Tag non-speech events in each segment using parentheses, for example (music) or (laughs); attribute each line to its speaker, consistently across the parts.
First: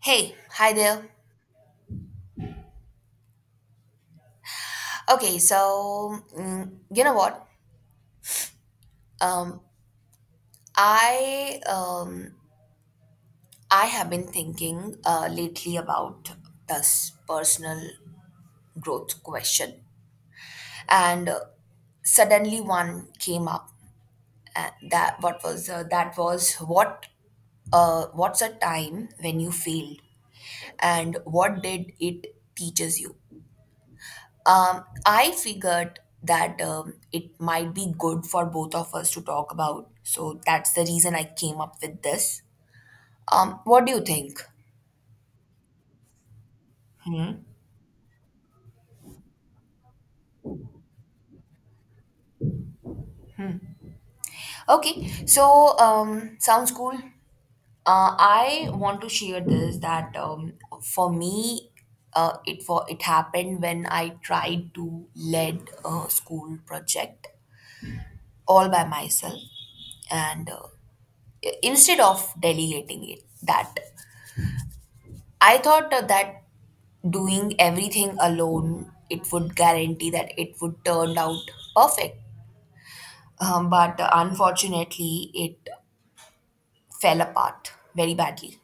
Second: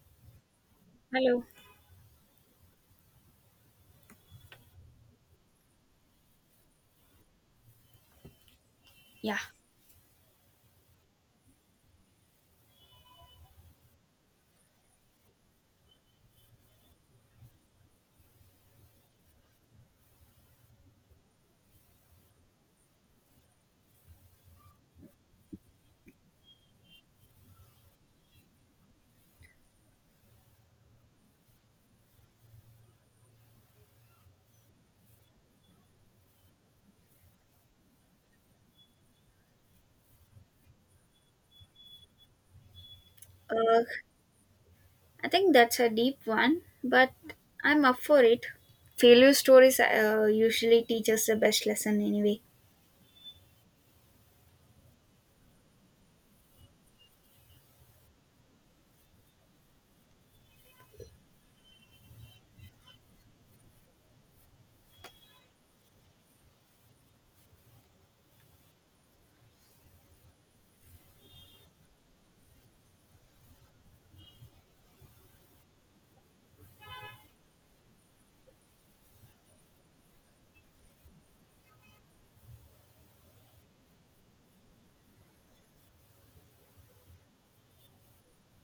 Speaker 1: Hey, hi there.
Speaker 2: Hello.
Speaker 1: Okay, so you know what?
Speaker 2: Yeah.
Speaker 1: Um, I um, I have been thinking lately about this personal growth question, and suddenly one came up. And that what was that was what what's a time when you failed, and what did it teaches you? I figured that it might be good for both of us to talk about. So that's the reason I came up with this.
Speaker 2: Uh,
Speaker 1: What do you think?
Speaker 2: I think that's a deep one, but
Speaker 1: Hmm.
Speaker 2: I'm up for it. Failure stories usually teach us the best lesson anyway.
Speaker 1: Okay, so sounds cool. I want to share this that for me, it happened when I tried to lead a school project all by myself, and instead of delegating it, that I thought that doing everything alone, it would guarantee that it would turn out perfect. But unfortunately, it fell apart very badly.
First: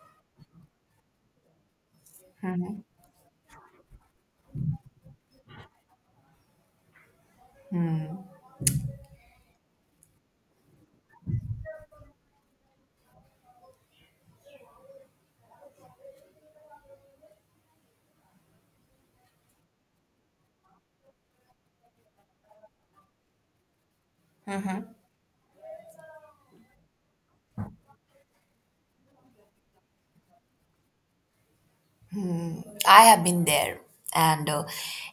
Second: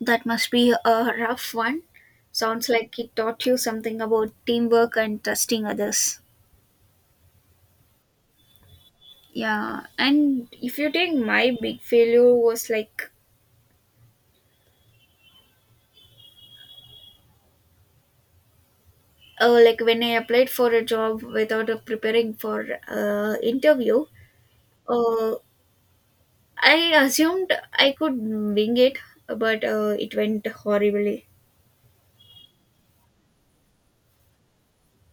Speaker 2: That must be a rough one. Sounds like it taught you something about teamwork and trusting others. Yeah, and if you take my big failure was like when I applied for a job without preparing for interview, uh, I assumed I could wing it, but it went horribly.
Speaker 1: I have been there, and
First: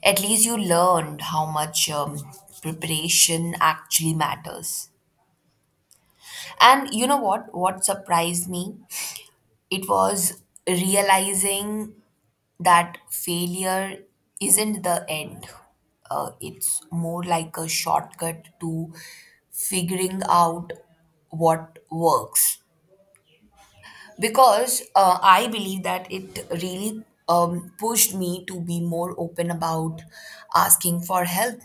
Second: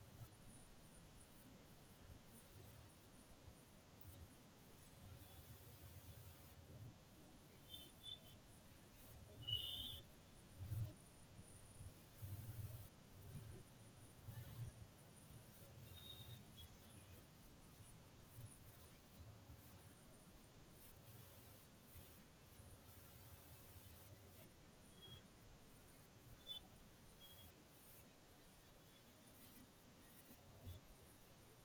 Speaker 1: at least you learned how much preparation actually matters. And you know what? What surprised me? It was realizing that failure isn't the end. It's more like a shortcut to figuring out what works. Because I believe that it really pushed me to be more open about asking for help.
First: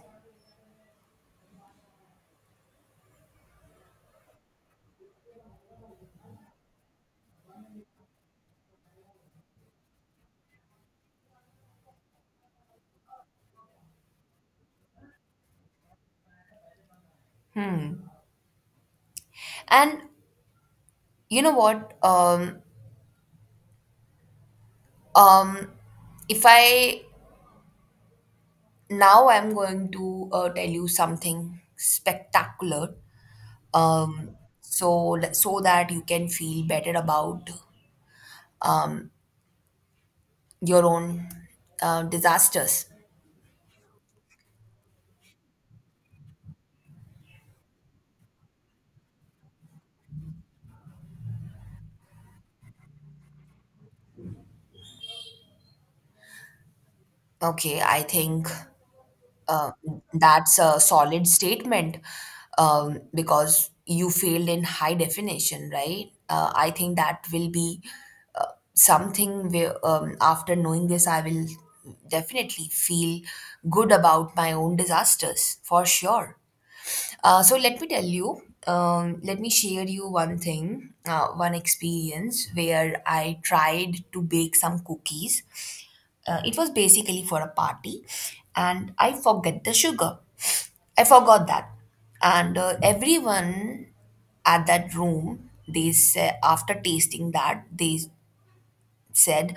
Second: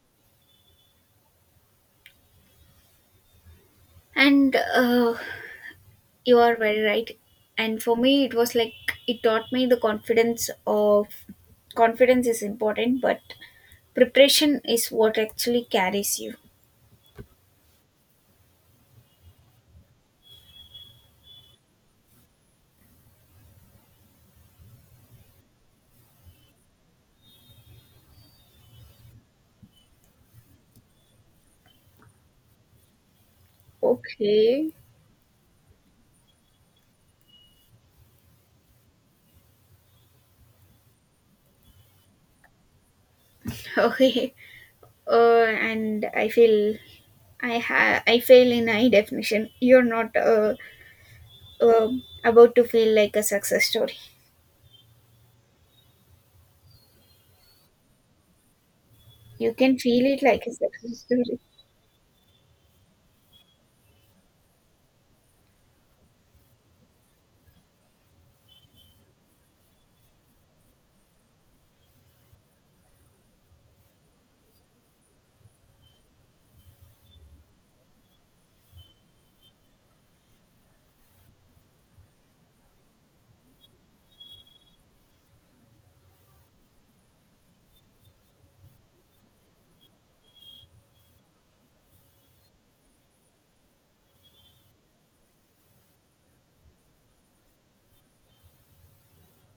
Speaker 2: And you are very right. And for me, it was like it taught me the confidence of confidence is important, but preparation is what actually carries you.
Speaker 1: And you know what? Um, if I now I'm going to tell you something spectacular, um,
Speaker 2: Okay,
Speaker 1: so that you can feel better about um, your own disasters.
Speaker 2: (laughs) okay. And I feel I fail in high definition. You're not uh, about to feel like a success story.
Speaker 1: Okay, I think
Speaker 2: You
Speaker 1: uh,
Speaker 2: can feel it like a
Speaker 1: that's a
Speaker 2: success
Speaker 1: solid
Speaker 2: story.
Speaker 1: statement, because you failed in high definition, right? I think that will be uh, something where, after knowing this, I will definitely feel good about my own disasters for sure. So let me tell you, let me share you one thing, one experience where I tried to bake some cookies. It was basically for a party, and I forget the sugar. I forgot that, and everyone at that room, they said after tasting that, they said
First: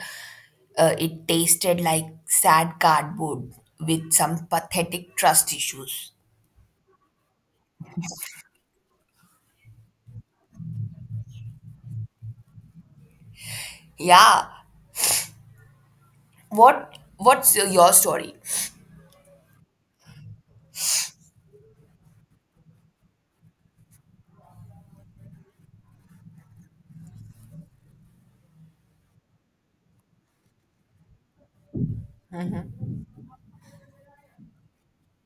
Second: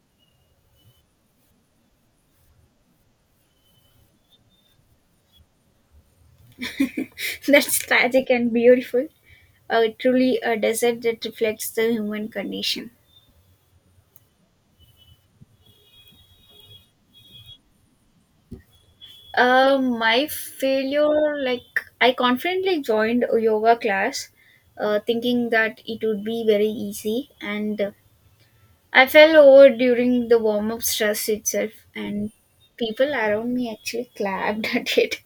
Speaker 1: it tasted like sad cardboard with some pathetic trust issues.
Speaker 2: (laughs) That's tragic and beautiful. Truly a desert that reflects the human condition.
Speaker 1: Yeah, what's your story?
Speaker 2: My failure, like, I confidently joined a yoga class thinking that it would be very easy, and I fell over during the warm up stress itself, and people around me actually clapped (laughs) at it.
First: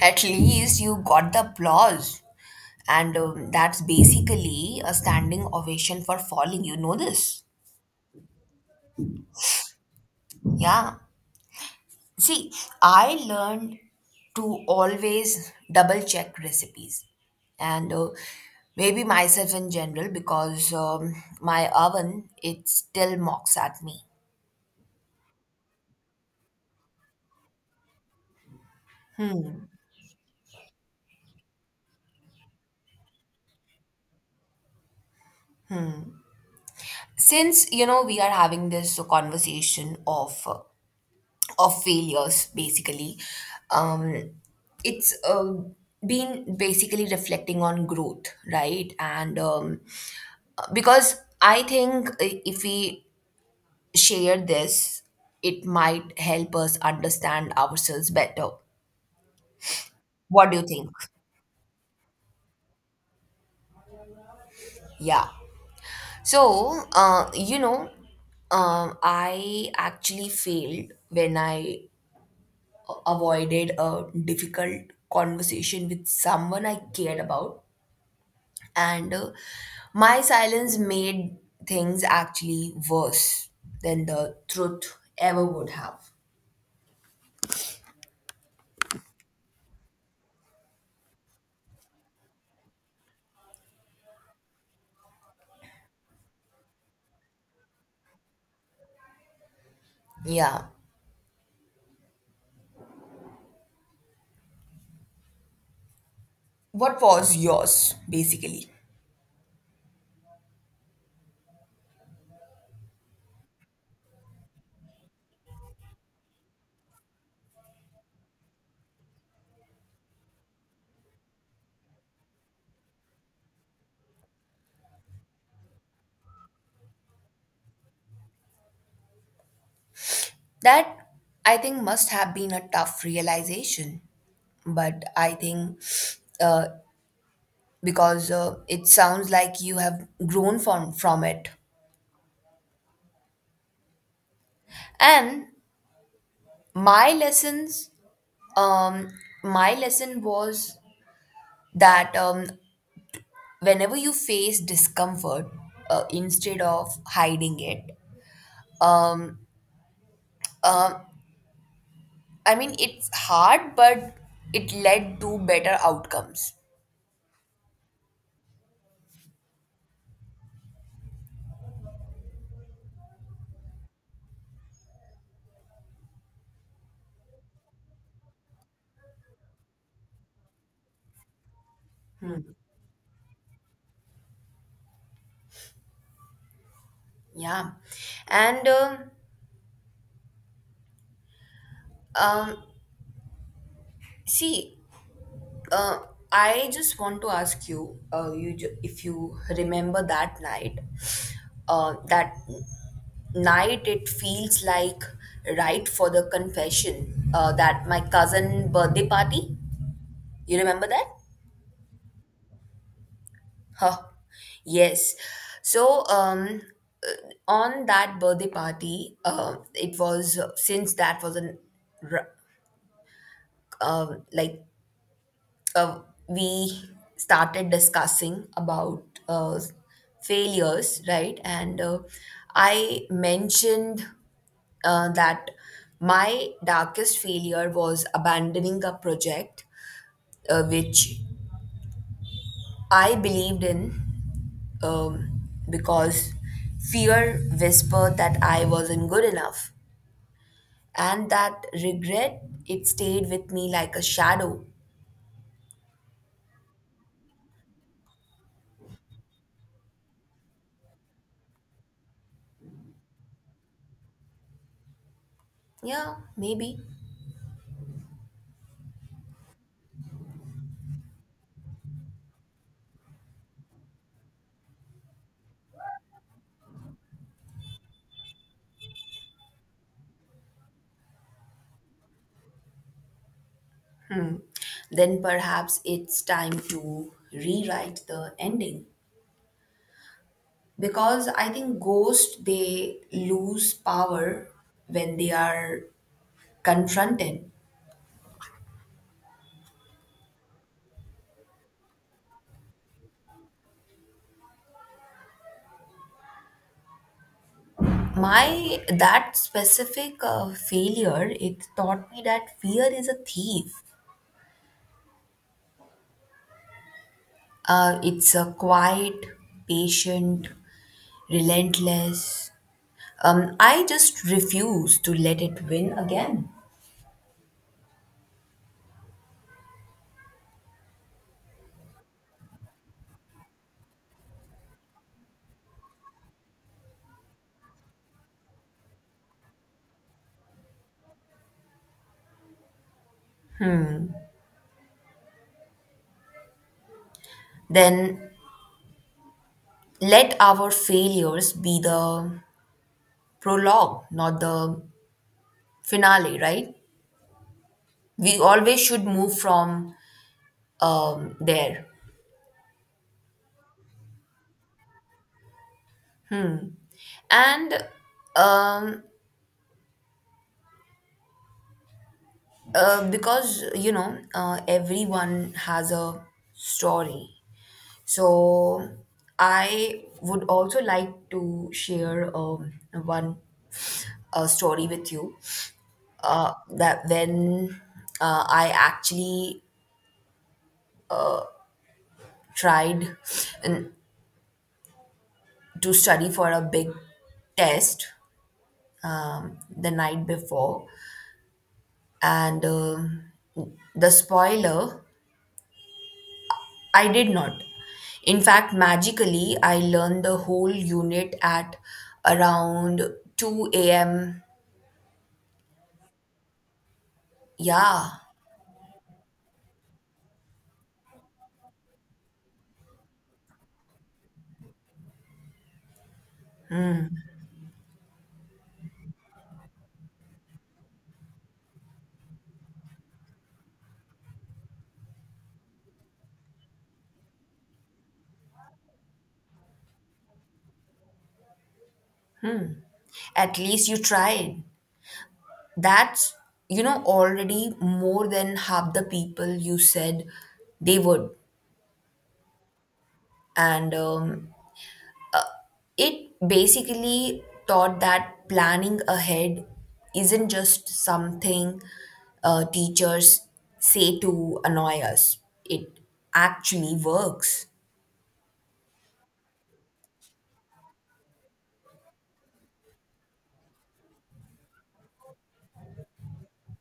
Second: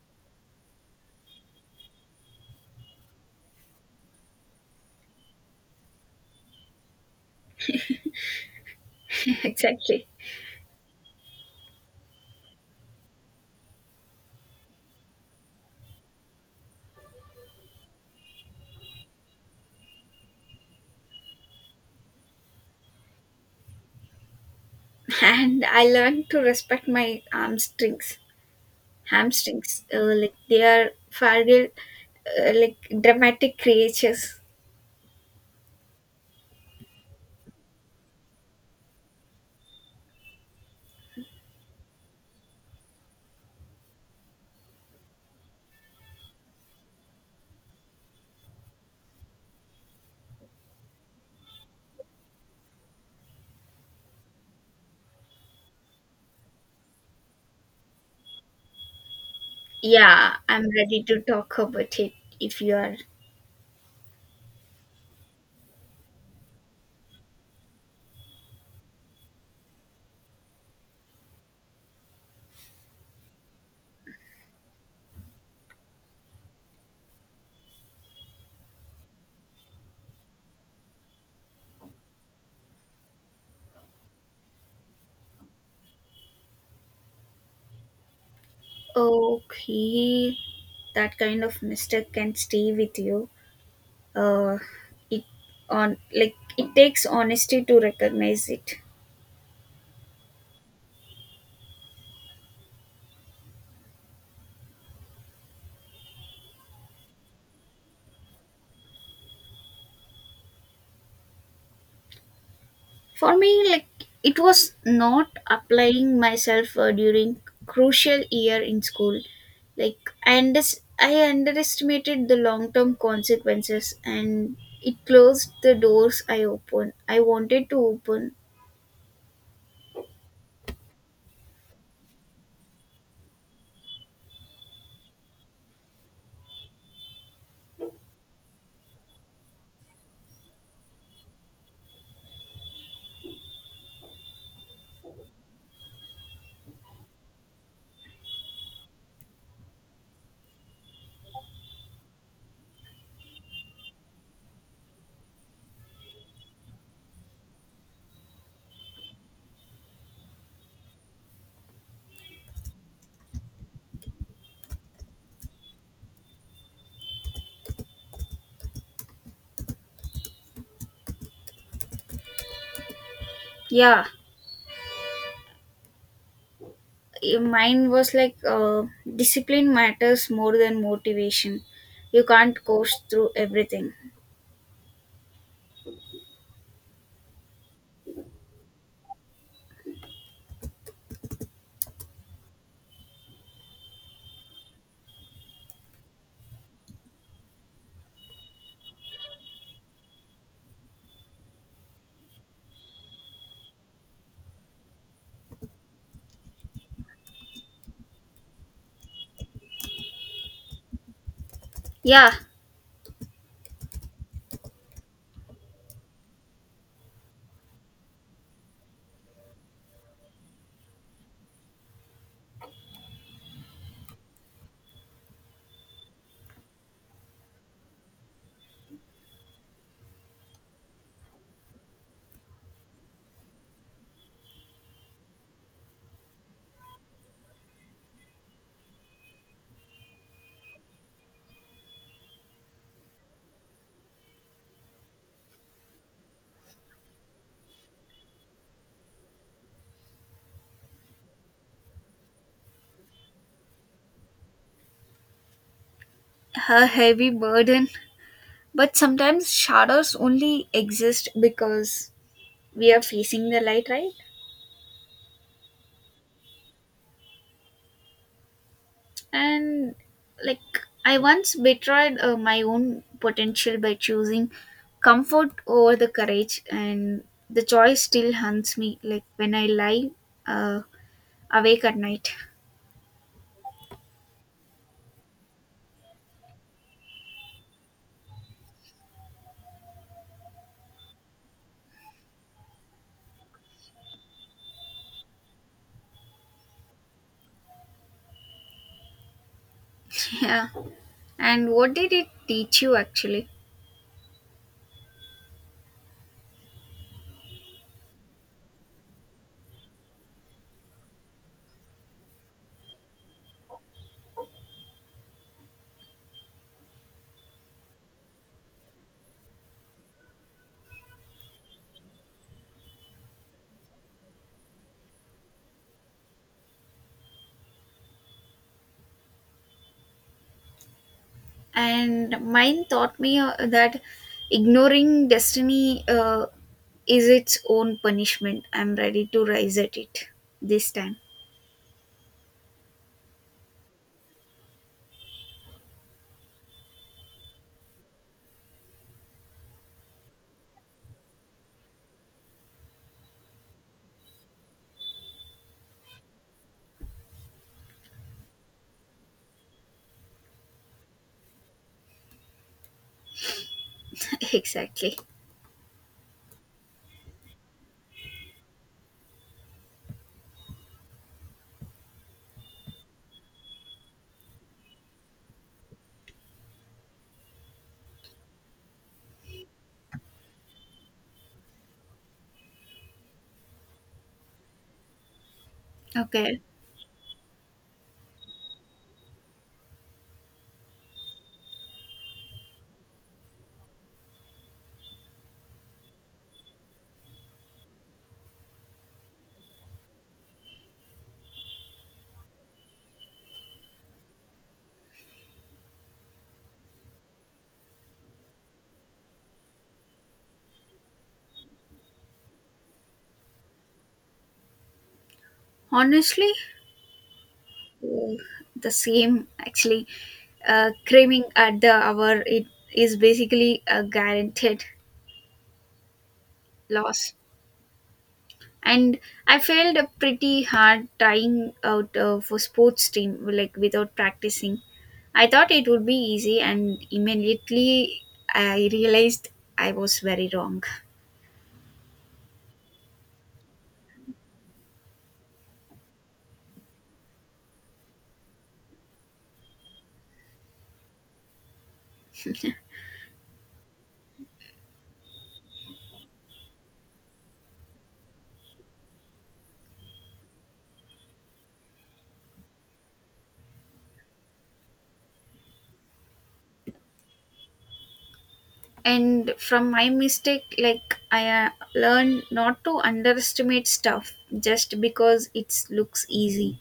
Speaker 1: At least you got the applause, and that's basically a standing ovation for falling, you know this.
Speaker 2: (laughs) exactly.
Speaker 1: Yeah, see, I learned to always double check recipes, and maybe myself in general, because my oven it still mocks at me.
Speaker 2: And I learned to respect my arm strings hamstrings. Like they are fragile, like dramatic creatures.
Speaker 1: Since you know we are having this conversation of of failures basically, um it's been basically reflecting on growth, right? And because I think if we share this, it might help us understand ourselves better.
Speaker 2: Yeah,
Speaker 1: What do you
Speaker 2: I'm
Speaker 1: think?
Speaker 2: ready to talk about it if you are.
Speaker 1: Yeah, so you know, I actually failed when I avoided a difficult conversation with someone I cared about. And my silence made things actually worse than the truth ever would have.
Speaker 2: Okay, that kind of mistake can stay with you. Uh, it on like it takes honesty to recognize it.
Speaker 1: Yeah. What was yours, basically?
Speaker 2: For me, like it was not applying myself during crucial year in school. Like I underestimated the long-term consequences, and it closed the doors I wanted to open.
Speaker 1: That I think must have been a tough realization. But I think, uh, because it sounds like you have grown from it. And my lessons, um, my lesson was that, whenever you face discomfort, instead of hiding it, um I mean it's hard, but it led to better outcomes.
Speaker 2: Yeah, mine was like discipline matters more than motivation. You can't coast through everything.
Speaker 1: Yeah. And um see, uh, I just want to ask you, if you remember that night, that night it feels like right for the confession, that my cousin birthday party, you remember that?
Speaker 2: Yeah,
Speaker 1: Huh. Yes. So, on that birthday party, it was since that was an, r- like uh, we started discussing about failures, right? And I mentioned that my darkest failure was abandoning a project, which I believed in, because fear whispered that I wasn't good enough, and that regret it stayed with me like a shadow.
Speaker 2: a heavy burden. But sometimes shadows only exist because we are facing the light, right?
Speaker 1: Yeah, maybe.
Speaker 2: And like, I once betrayed my own potential by choosing comfort over the courage, and the choice still haunts me, like when I lie uh, awake at night.
Speaker 1: Then perhaps it's time to rewrite the ending, because I think ghosts they lose power when they are confronted.
Speaker 2: (laughs) Yeah, and what did it teach you actually?
Speaker 1: My that specific failure it taught me that fear is a thief. It's a quiet, patient, relentless. I just refuse to let it win again.
Speaker 2: And mine taught me that ignoring destiny is its own punishment. I'm ready to rise at it this time.
Speaker 1: Then let our failures be the prologue, not the finale, right? We always should move from there.
Speaker 2: (laughs) Exactly.
Speaker 1: And um, because, you know, everyone has a story. So I would also like to share one story with you,
Speaker 2: Okay.
Speaker 1: that when I actually tried n- to study for a big test, the night before, and the spoiler, I did not. In fact, magically, I learned the whole unit at around 2 a.m.
Speaker 2: Honestly,
Speaker 1: Yeah,
Speaker 2: uh, the same actually. Craving at the hour it is basically a guaranteed loss. And I failed a pretty hard trying out for sports team like without practicing. I thought it would be easy, and immediately I realized I was very wrong.
Speaker 1: at least you tried. That's, you know, already more than half the people you said they would. And it basically taught that planning ahead isn't just something teachers say to annoy us, it actually works.
Speaker 2: And from my mistake, like I learned not to underestimate stuff just because it looks easy.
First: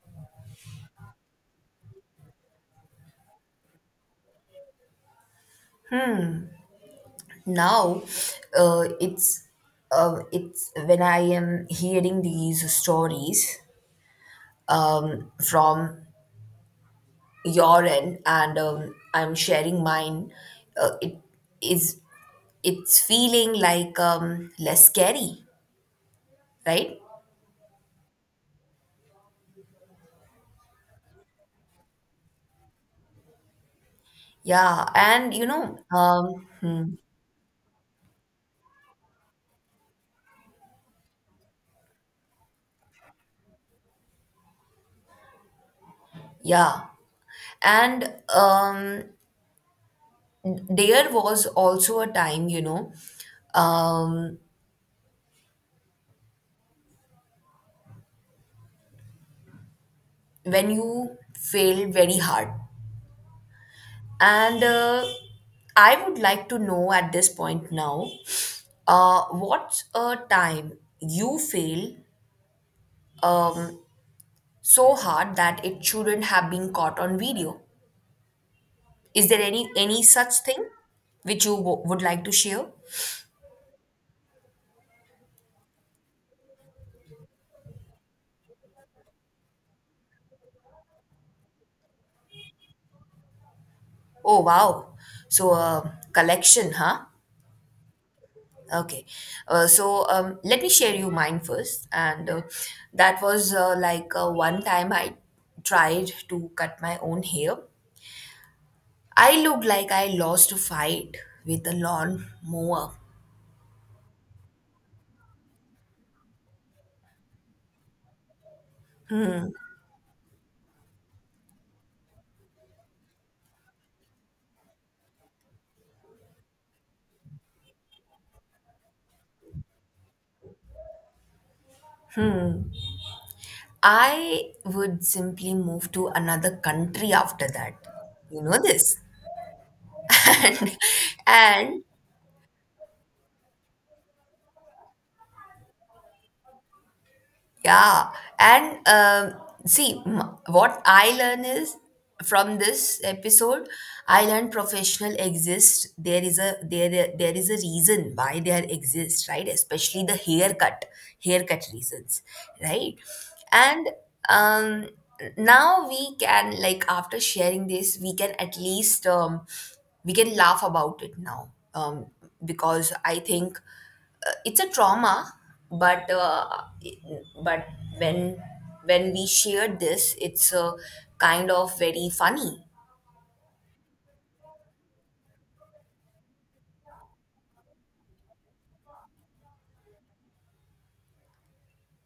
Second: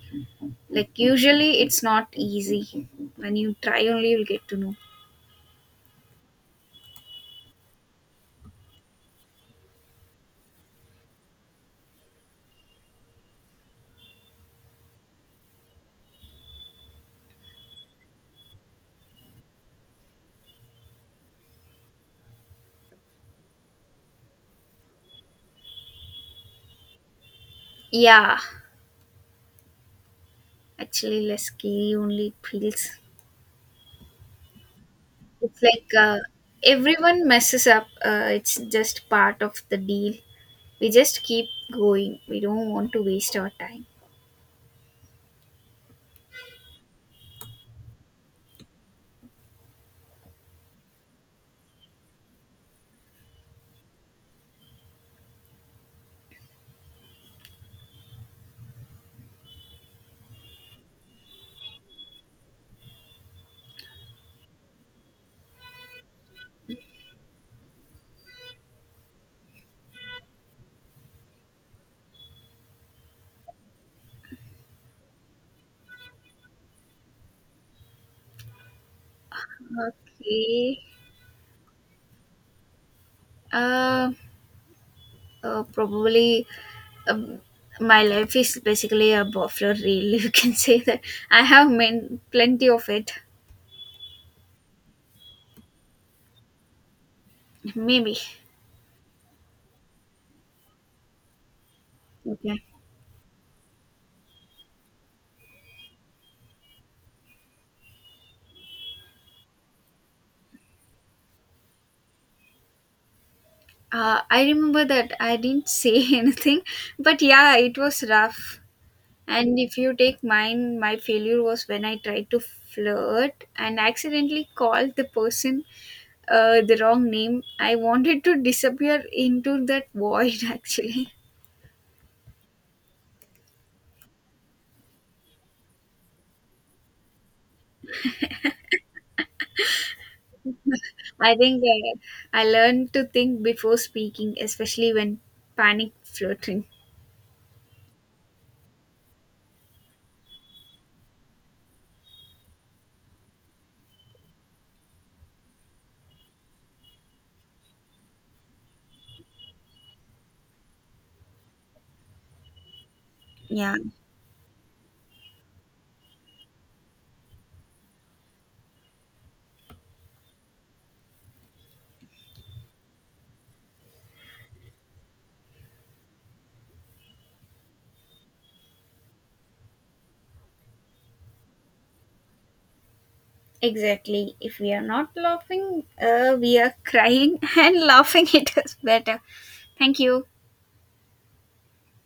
Speaker 2: Like, usually it's not easy. When you try, only you'll get to know.
Speaker 1: Now, uh, it's it's when I am hearing these stories, from your end and I'm sharing mine, it is it's feeling like less scary, right?
Speaker 2: Yeah, actually, less scary only it feels.
Speaker 1: Yeah, and you
Speaker 2: It's
Speaker 1: know,
Speaker 2: like everyone messes up. It's just part of the deal. We just keep going. We don't want to waste our time.
Speaker 1: yeah. And there was also a time, you know, um, when you failed very hard. And I would like to know at this point now, what's a time you fail um, so hard that it shouldn't have been caught on video. Is there any such thing
Speaker 2: Okay.
Speaker 1: which you would like to share?
Speaker 2: Uh, probably um, my life is basically a buffalo reel. (laughs) You can say that plenty of it.
Speaker 1: Oh wow! So collection, huh?
Speaker 2: Maybe.
Speaker 1: Okay. Let me share you mine first, and
Speaker 2: Okay.
Speaker 1: that was one time I tried to cut my own hair. I looked like I lost a fight with a lawn mower.
Speaker 2: I remember that I didn't say (laughs) anything, but yeah, it was rough. And if you take mine, my failure was when I tried to flirt and accidentally called the person the wrong name. I wanted to disappear into that void (laughs) actually.
Speaker 1: I would simply move to another country after that. You know this. And,
Speaker 2: I think
Speaker 1: (laughs) and
Speaker 2: I learned to think before speaking, especially when panic flirting.
Speaker 1: yeah. And what I learn is from this episode I learned professional exist, there is a reason why there exists, right? Especially the haircut reasons, right?
Speaker 2: Yeah.
Speaker 1: And um now we can, like, after sharing this we can at least we can laugh about it now, because I think it's a trauma, but uh, it- but when when we shared this it's kind of very funny.
Speaker 2: Exactly. If we are not laughing, we are crying (laughs) and laughing. It is better. Thank you.